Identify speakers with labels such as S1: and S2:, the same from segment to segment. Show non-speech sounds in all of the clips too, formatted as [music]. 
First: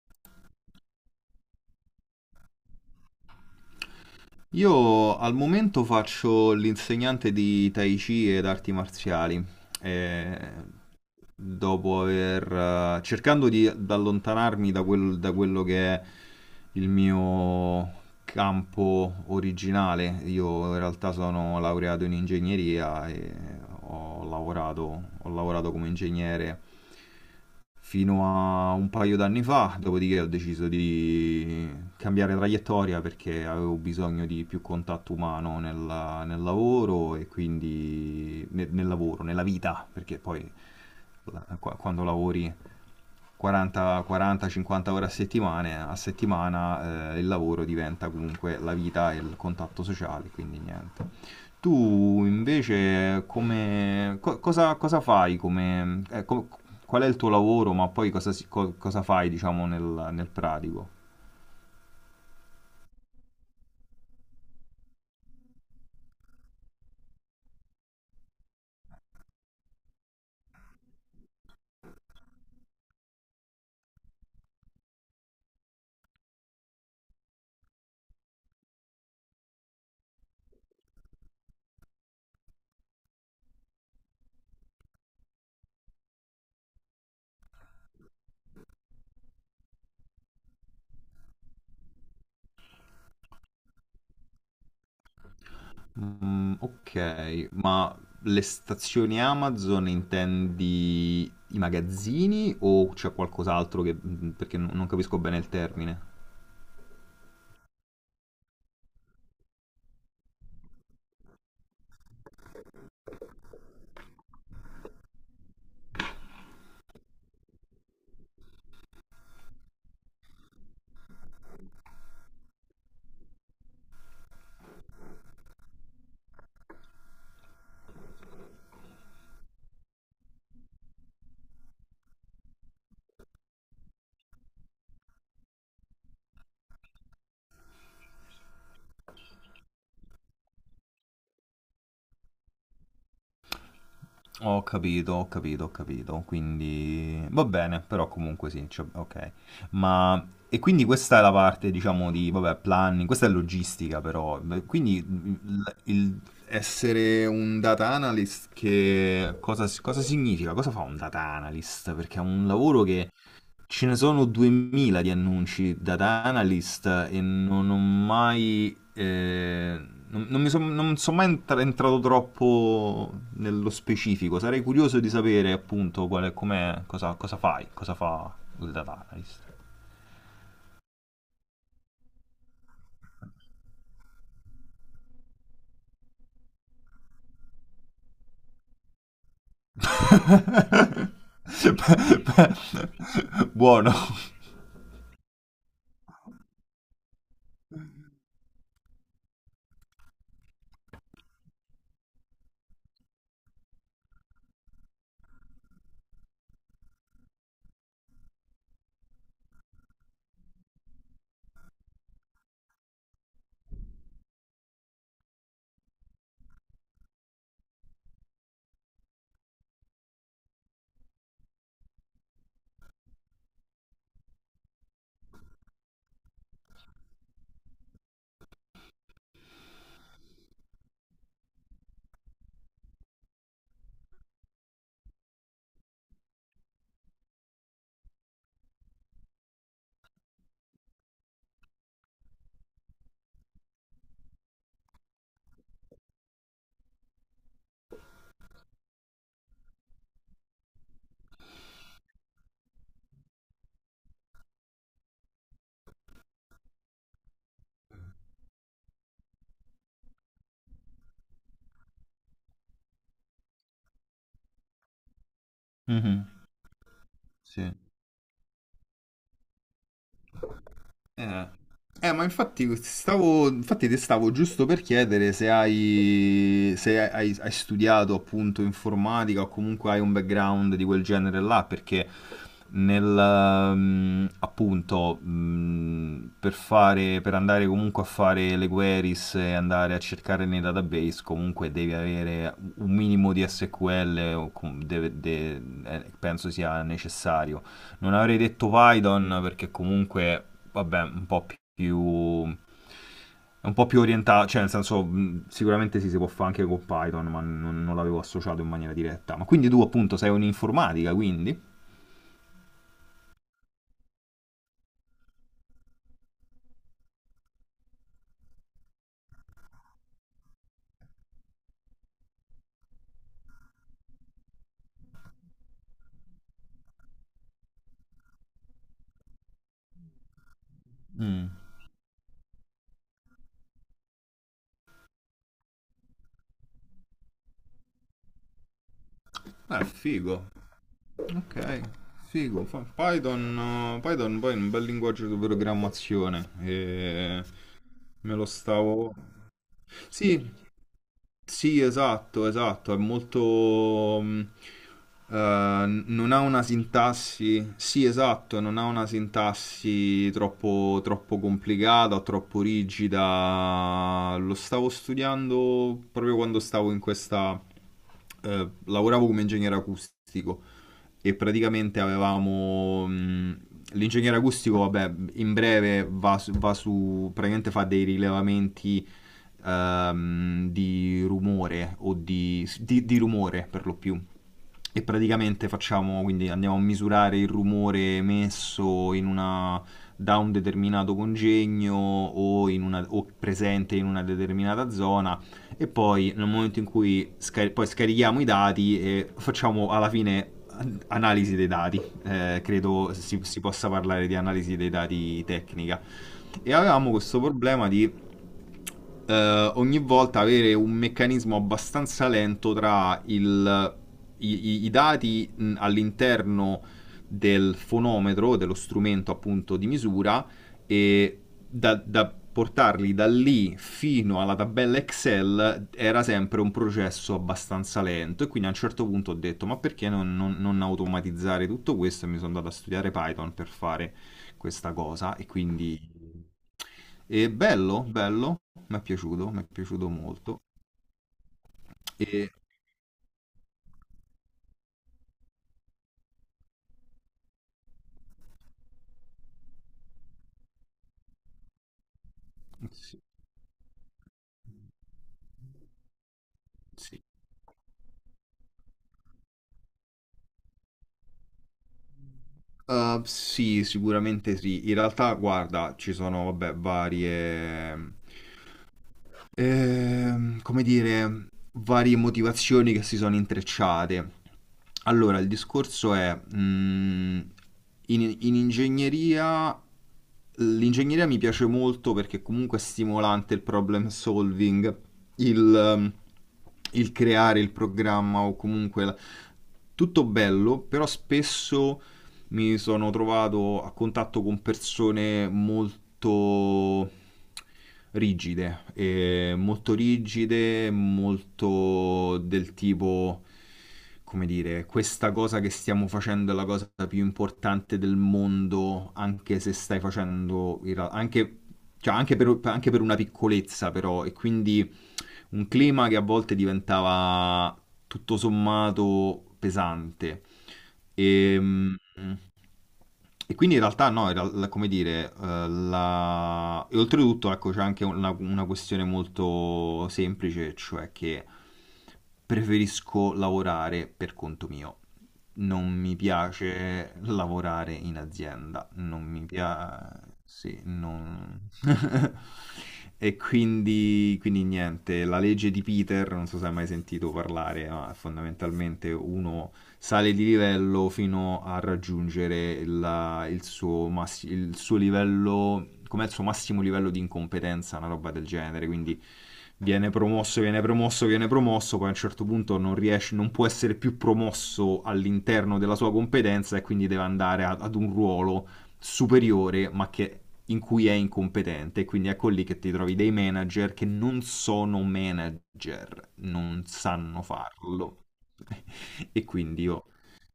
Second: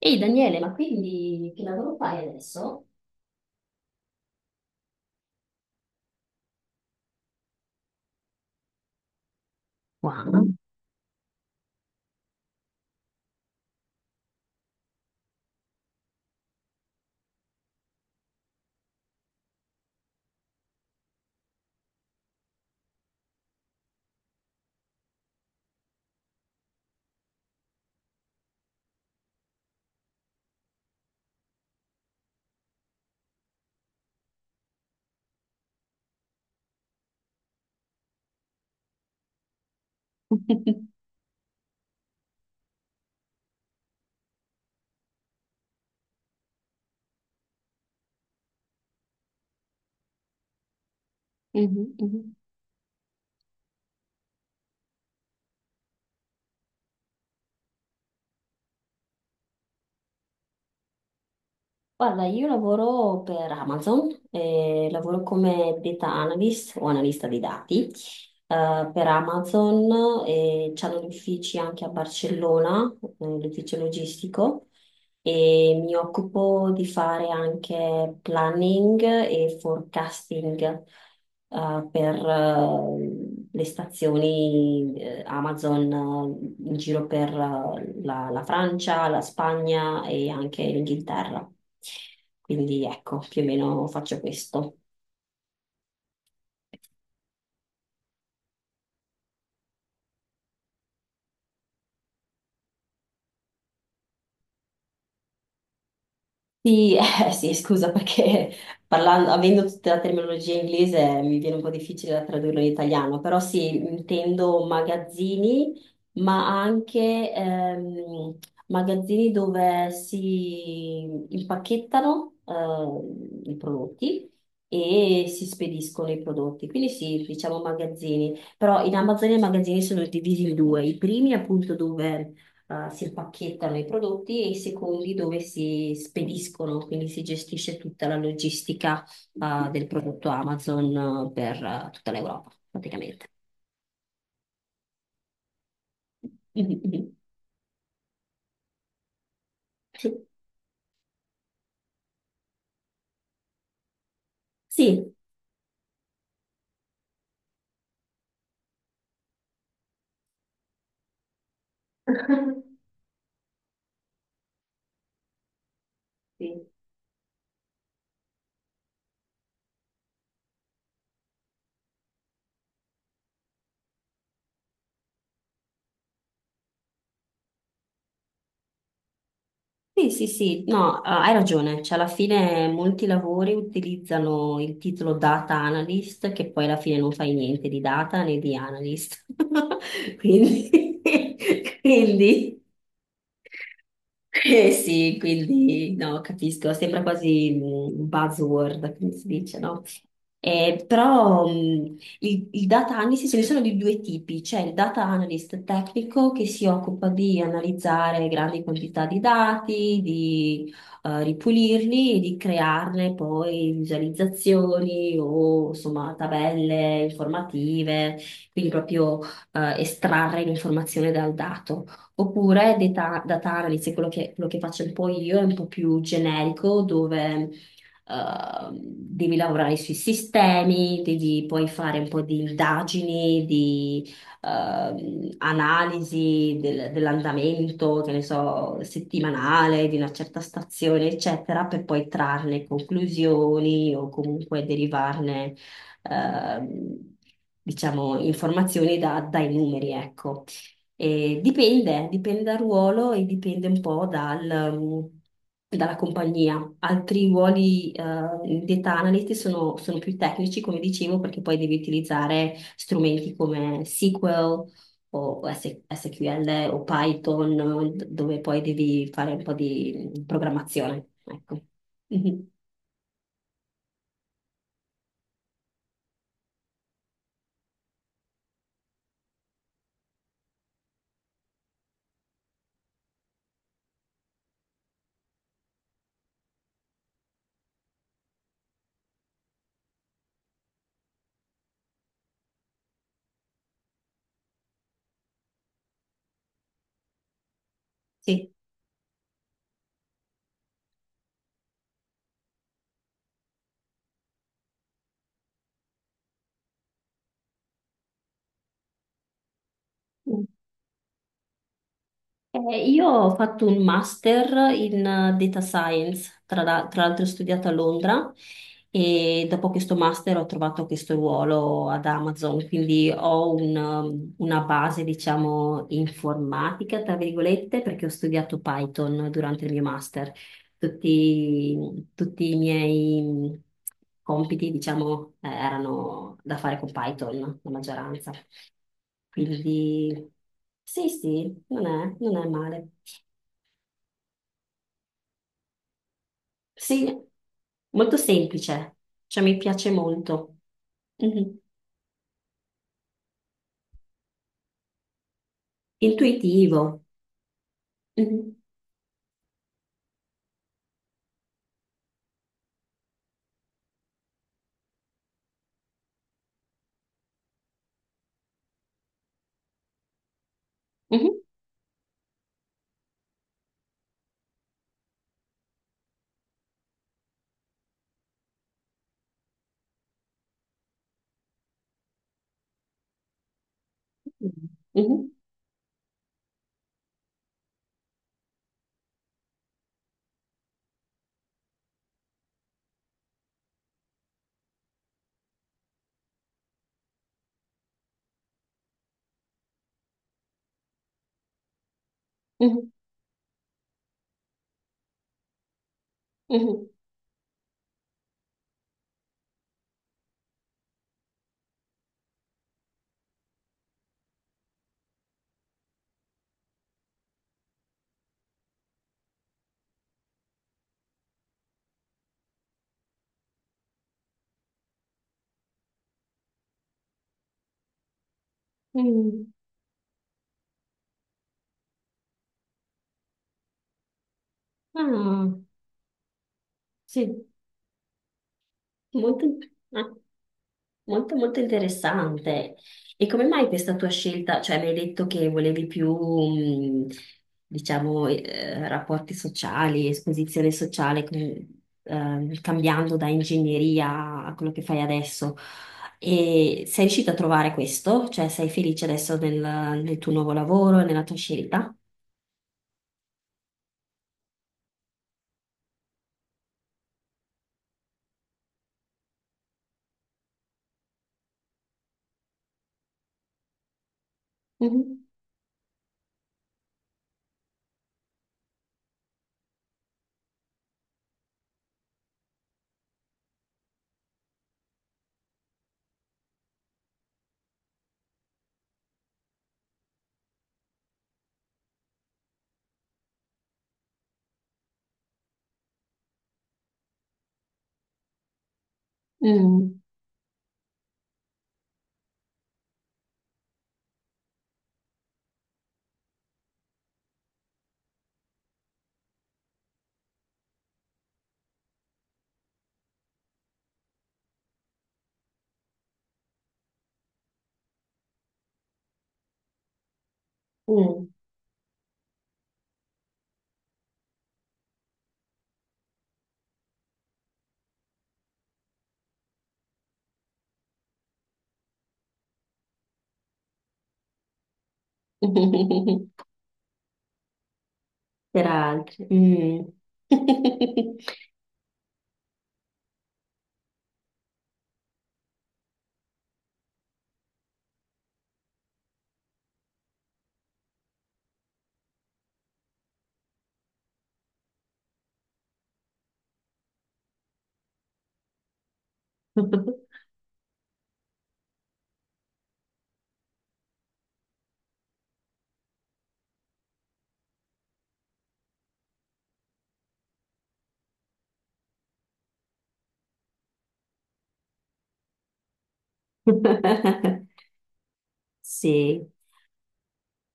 S1: Ehi Daniele, ma quindi che lavoro fai adesso?
S2: Io al momento faccio l'insegnante di Tai Chi ed arti marziali,
S1: Wow.
S2: eh, dopo aver, cercando di allontanarmi da, da quello che è il mio campo originale. Io in realtà sono laureato in ingegneria e ho lavorato come ingegnere fino a un paio d'anni fa, dopodiché ho deciso di cambiare traiettoria perché avevo bisogno di più contatto umano nel lavoro e quindi nel lavoro, nella vita, perché poi
S1: [laughs]
S2: quando lavori 40, 40, 50 ore a settimana il lavoro diventa comunque la vita e il contatto sociale, quindi niente. Tu
S1: Mhm, mhm.
S2: invece come cosa, cosa fai come, qual è il tuo lavoro, ma poi cosa, cosa fai, diciamo, nel, nel pratico?
S1: Guarda, io lavoro per Amazon, lavoro come data analyst o analista dei dati, per Amazon e c'hanno gli uffici anche a Barcellona, l'ufficio logistico. E mi occupo di fare anche planning e forecasting, per le stazioni, Amazon, in giro per la Francia, la Spagna e anche l'Inghilterra. Quindi ecco, più o meno faccio questo.
S2: Mm, ok, ma le stazioni Amazon intendi i magazzini o c'è qualcos'altro che mm, perché non capisco bene il termine.
S1: Sì, sì, scusa perché parlando, avendo tutta la terminologia inglese mi viene un po' difficile da tradurlo in italiano, però sì, intendo magazzini, ma anche magazzini dove si impacchettano, i prodotti e si spediscono i prodotti. Quindi sì, diciamo magazzini, però in Amazon i magazzini sono divisi in due, i primi appunto dove si impacchettano i prodotti e i secondi dove si spediscono, quindi si gestisce tutta la logistica, del prodotto Amazon, per, tutta l'Europa, praticamente.
S2: Ho capito, ho capito, ho capito.
S1: Mhm.
S2: Quindi va bene, però comunque sì, cioè, ok.
S1: Sì.
S2: Ma e quindi questa è la parte, diciamo, di vabbè, planning, questa è logistica però. Beh, quindi
S1: Sì.
S2: il essere un data analyst che cosa, cosa significa? Cosa fa un data analyst? Perché è un
S1: [laughs]
S2: lavoro che ce ne sono 2000 di annunci da
S1: Sì.
S2: analyst e non ho mai non mi non sono mai entrato troppo nello specifico. Sarei curioso di sapere appunto qual è, com'è, cosa, cosa fai, cosa fa il data analyst.
S1: Sì, sì, sì, no, hai ragione, cioè alla fine molti lavori utilizzano il titolo data analyst, che poi alla fine non fai niente di data né di analyst. [laughs] Quindi, [laughs] quindi
S2: [laughs] Buono.
S1: eh sì, quindi no, capisco, sembra quasi mm, un buzzword, come si dice, no? Però il data analysis ce ne sono di due tipi, c'è il data analyst tecnico che si occupa di analizzare grandi quantità di dati, di ripulirli e di crearne poi visualizzazioni o insomma tabelle informative, quindi proprio estrarre l'informazione dal dato. Oppure data analysis, quello che faccio un po' io, è un po' più generico, dove devi lavorare sui sistemi, devi poi fare un po' di indagini, di dell'andamento, che ne so, settimanale di una certa stazione, eccetera, per poi trarne conclusioni o comunque derivarne, ehm, diciamo, informazioni dai numeri, ecco. E dipende, dipende dal ruolo e dipende un po' um, dalla compagnia. Altri ruoli, di data analyst sono, sono più tecnici, come dicevo, perché poi devi utilizzare strumenti come SQL o
S2: Mhm,
S1: SQL o Python,
S2: sì.
S1: dove poi devi fare un po' di programmazione.
S2: Eh,
S1: Ecco.
S2: Ma
S1: Mhm.
S2: infatti stavo, infatti ti stavo giusto per chiedere se hai, hai studiato appunto informatica o comunque hai un background di quel genere là, perché nel, mm, appunto, mm, per fare, per andare comunque a fare le queries e andare a cercare nei database, comunque devi avere un minimo di SQL, o penso sia necessario. Non avrei
S1: Sì.
S2: detto Python perché comunque, vabbè, un po' più è un po' più orientato, cioè nel senso sicuramente sì, si può fare anche con Python, ma non l'avevo associato in maniera diretta. Ma quindi tu appunto sei un'informatica, quindi?
S1: Io ho fatto un master in, data science, tra l'altro ho studiato a Londra e dopo questo master ho trovato questo ruolo ad Amazon, quindi ho un, una base, diciamo, informatica, tra virgolette, perché ho studiato Python durante il mio master.
S2: Mm.
S1: Tutti i miei mm, compiti, diciamo, erano da fare con Python, la maggioranza. Quindi
S2: Figo.
S1: sì,
S2: Ok.
S1: sì, non è
S2: Figo.
S1: male.
S2: Python, Python poi è un bel linguaggio di programmazione.
S1: Sì,
S2: E
S1: molto
S2: me lo
S1: semplice,
S2: stavo
S1: cioè mi piace
S2: Sì,
S1: molto. Mhm.
S2: Sì, esatto, esatto, è molto non ha una
S1: Intuitivo.
S2: sintassi Sì,
S1: Mhm.
S2: esatto, non ha una sintassi troppo complicata o troppo rigida. Lo stavo studiando proprio quando stavo in questa lavoravo come ingegnere acustico e
S1: Mhm.
S2: praticamente avevamo l'ingegnere acustico, vabbè, in breve va, su, praticamente fa dei rilevamenti di rumore o di rumore per lo più. E
S1: Mhm.
S2: praticamente facciamo, quindi andiamo a misurare il rumore emesso in una, da un determinato congegno o, in una, o presente in una determinata zona e poi nel momento in cui poi scarichiamo i dati e facciamo alla fine analisi dei dati.
S1: Mhm.
S2: Credo si possa parlare di analisi dei dati tecnica. E
S1: Mhm.
S2: avevamo questo problema di ogni volta avere un meccanismo abbastanza lento i dati all'interno del fonometro, dello strumento appunto di misura, e da portarli da lì fino alla tabella Excel era sempre un processo abbastanza lento. E quindi a un certo punto ho
S1: Mhm.
S2: detto: ma perché non automatizzare tutto questo? E mi sono andato a studiare Python per fare questa cosa e
S1: Ah,
S2: quindi
S1: sì,
S2: è bello, bello,
S1: molto
S2: mi è
S1: intuitivo.
S2: piaciuto molto.
S1: Molto molto
S2: E
S1: interessante. E come mai questa tua scelta? Cioè, mi hai detto che volevi più, diciamo, rapporti sociali, esposizione sociale, cambiando
S2: sì,
S1: da ingegneria a quello che fai adesso. E sei
S2: sì.
S1: riuscita a trovare questo? Cioè, sei felice adesso nel, nel tuo nuovo lavoro, nella tua scelta?
S2: Sì, sicuramente sì. In realtà, guarda, ci sono, vabbè, varie. Ehm, come dire, varie motivazioni che si sono intrecciate.
S1: Mhm.
S2: Allora, il discorso è, mm, in ingegneria, l'ingegneria mi piace molto perché comunque è stimolante il problem solving, il, mm, il creare il programma o comunque tutto bello, però spesso mi sono trovato a contatto con persone molto rigide,
S1: Mm.
S2: molto del tipo, come dire, questa cosa che stiamo facendo è la cosa più importante del mondo, anche se stai facendo, anche, cioè, anche per una piccolezza però, e quindi un clima che a volte diventava tutto sommato pesante.
S1: Mm.
S2: E, mm, e quindi in realtà no, come dire, e oltretutto ecco, c'è anche una questione molto semplice, cioè che preferisco lavorare per conto mio. Non mi
S1: [laughs]
S2: piace lavorare in
S1: Per
S2: azienda, non mi
S1: altri.
S2: piace Sì, non [laughs] E quindi, quindi niente, la legge di Peter, non so se hai mai sentito parlare, ma fondamentalmente uno sale di livello fino a raggiungere il suo, il suo livello, com'è il suo massimo livello di incompetenza, una roba del genere, quindi
S1: Mm.
S2: viene promosso, viene promosso, viene promosso, poi a un certo punto non riesce, non può essere più promosso all'interno della sua competenza e quindi deve andare ad un ruolo superiore, ma che, in cui è incompetente. Quindi ecco lì che ti trovi dei manager che non sono manager, non sanno
S1: [laughs]
S2: farlo.
S1: Sì.
S2: [laughs] E quindi io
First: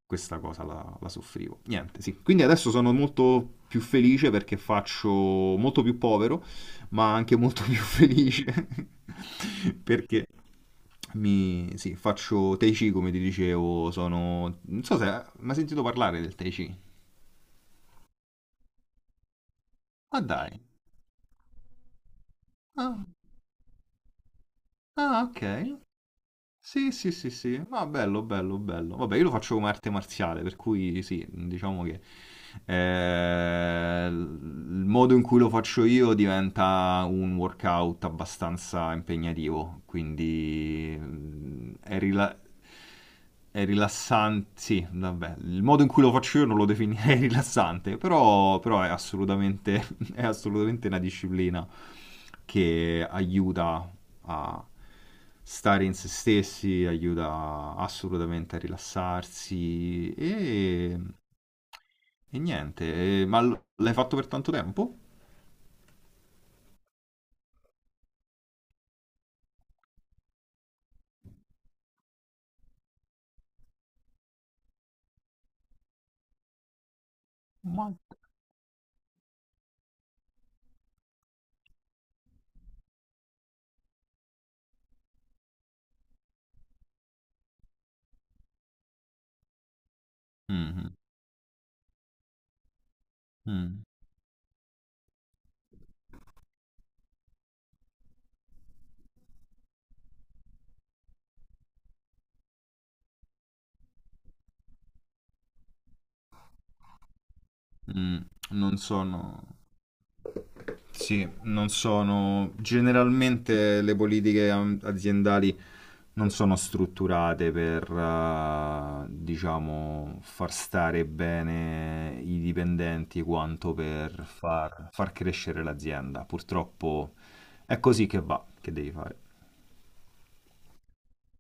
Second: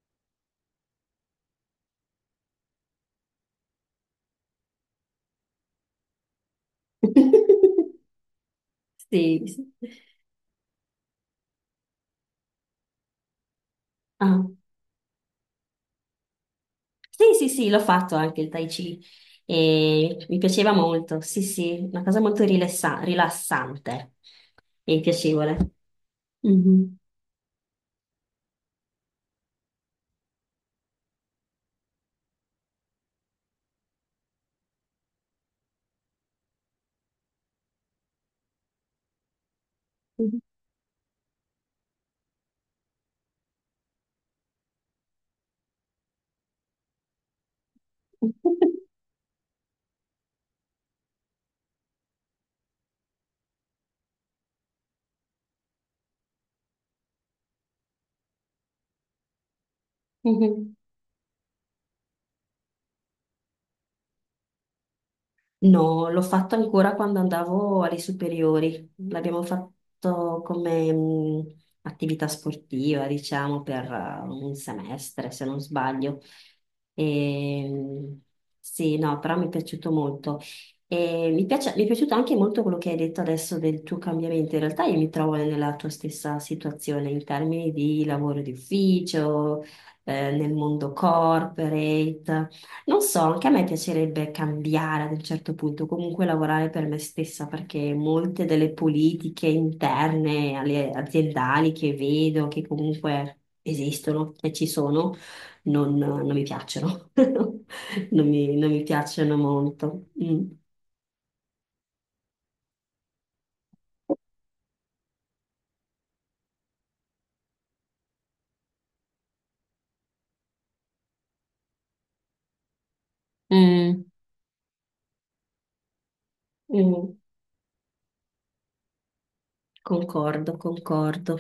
S2: questa cosa la soffrivo. Niente, sì. Quindi adesso sono molto più felice perché faccio molto più povero, ma anche molto più [laughs]
S1: [laughs]
S2: felice [laughs]
S1: Sì.
S2: perché mi, sì, faccio Tai Chi, come ti dicevo,
S1: Ah.
S2: sono Non so se Ma hai sentito parlare del Tai Chi?
S1: Sì, sì, sì, l'ho fatto anche il Tai Chi
S2: Ah
S1: e mi
S2: dai.
S1: piaceva molto. Sì, sì, una cosa molto
S2: Ah.
S1: rilassante e
S2: Ah,
S1: piacevole.
S2: ok. Sì,
S1: Mhm.
S2: sì, sì, sì. Ma bello, bello, bello. Vabbè, io lo faccio come arte marziale, per cui sì, diciamo che il modo in cui lo faccio io diventa un workout abbastanza impegnativo,
S1: Mhm.
S2: quindi mm, è rilassante, sì, vabbè, il modo in cui lo faccio io non lo definirei [laughs] rilassante, però, però è assolutamente, [laughs] è assolutamente una disciplina che aiuta a stare in se stessi, aiuta assolutamente a rilassarsi
S1: [laughs]
S2: e niente. Ma l'hai fatto per tanto tempo?
S1: No, l'ho fatto ancora quando andavo alle superiori. L'abbiamo fatto come attività sportiva, diciamo, per, un semestre, se non sbaglio. E,
S2: Ma
S1: sì, no, però mi è piaciuto molto. E mi è piaciuto anche molto quello che hai detto adesso del tuo cambiamento. In realtà io mi trovo nella tua stessa situazione in termini di lavoro di ufficio, nel mondo
S2: mhm,
S1: corporate. Non so, anche a me
S2: mm,
S1: piacerebbe cambiare ad un certo punto, comunque lavorare per me stessa, perché molte delle politiche interne, alle aziendali che vedo, che comunque esistono e ci sono, non mi piacciono. [laughs]
S2: mm.
S1: Non
S2: Non
S1: mi piacciono
S2: sono
S1: molto. Mm.
S2: Sì, non sono generalmente le politiche aziendali non sono strutturate per, diciamo, far stare bene i dipendenti quanto
S1: Mm.
S2: per far, far crescere l'azienda. Purtroppo
S1: Mm,
S2: è così che va, che devi fare.
S1: concordo, concordo.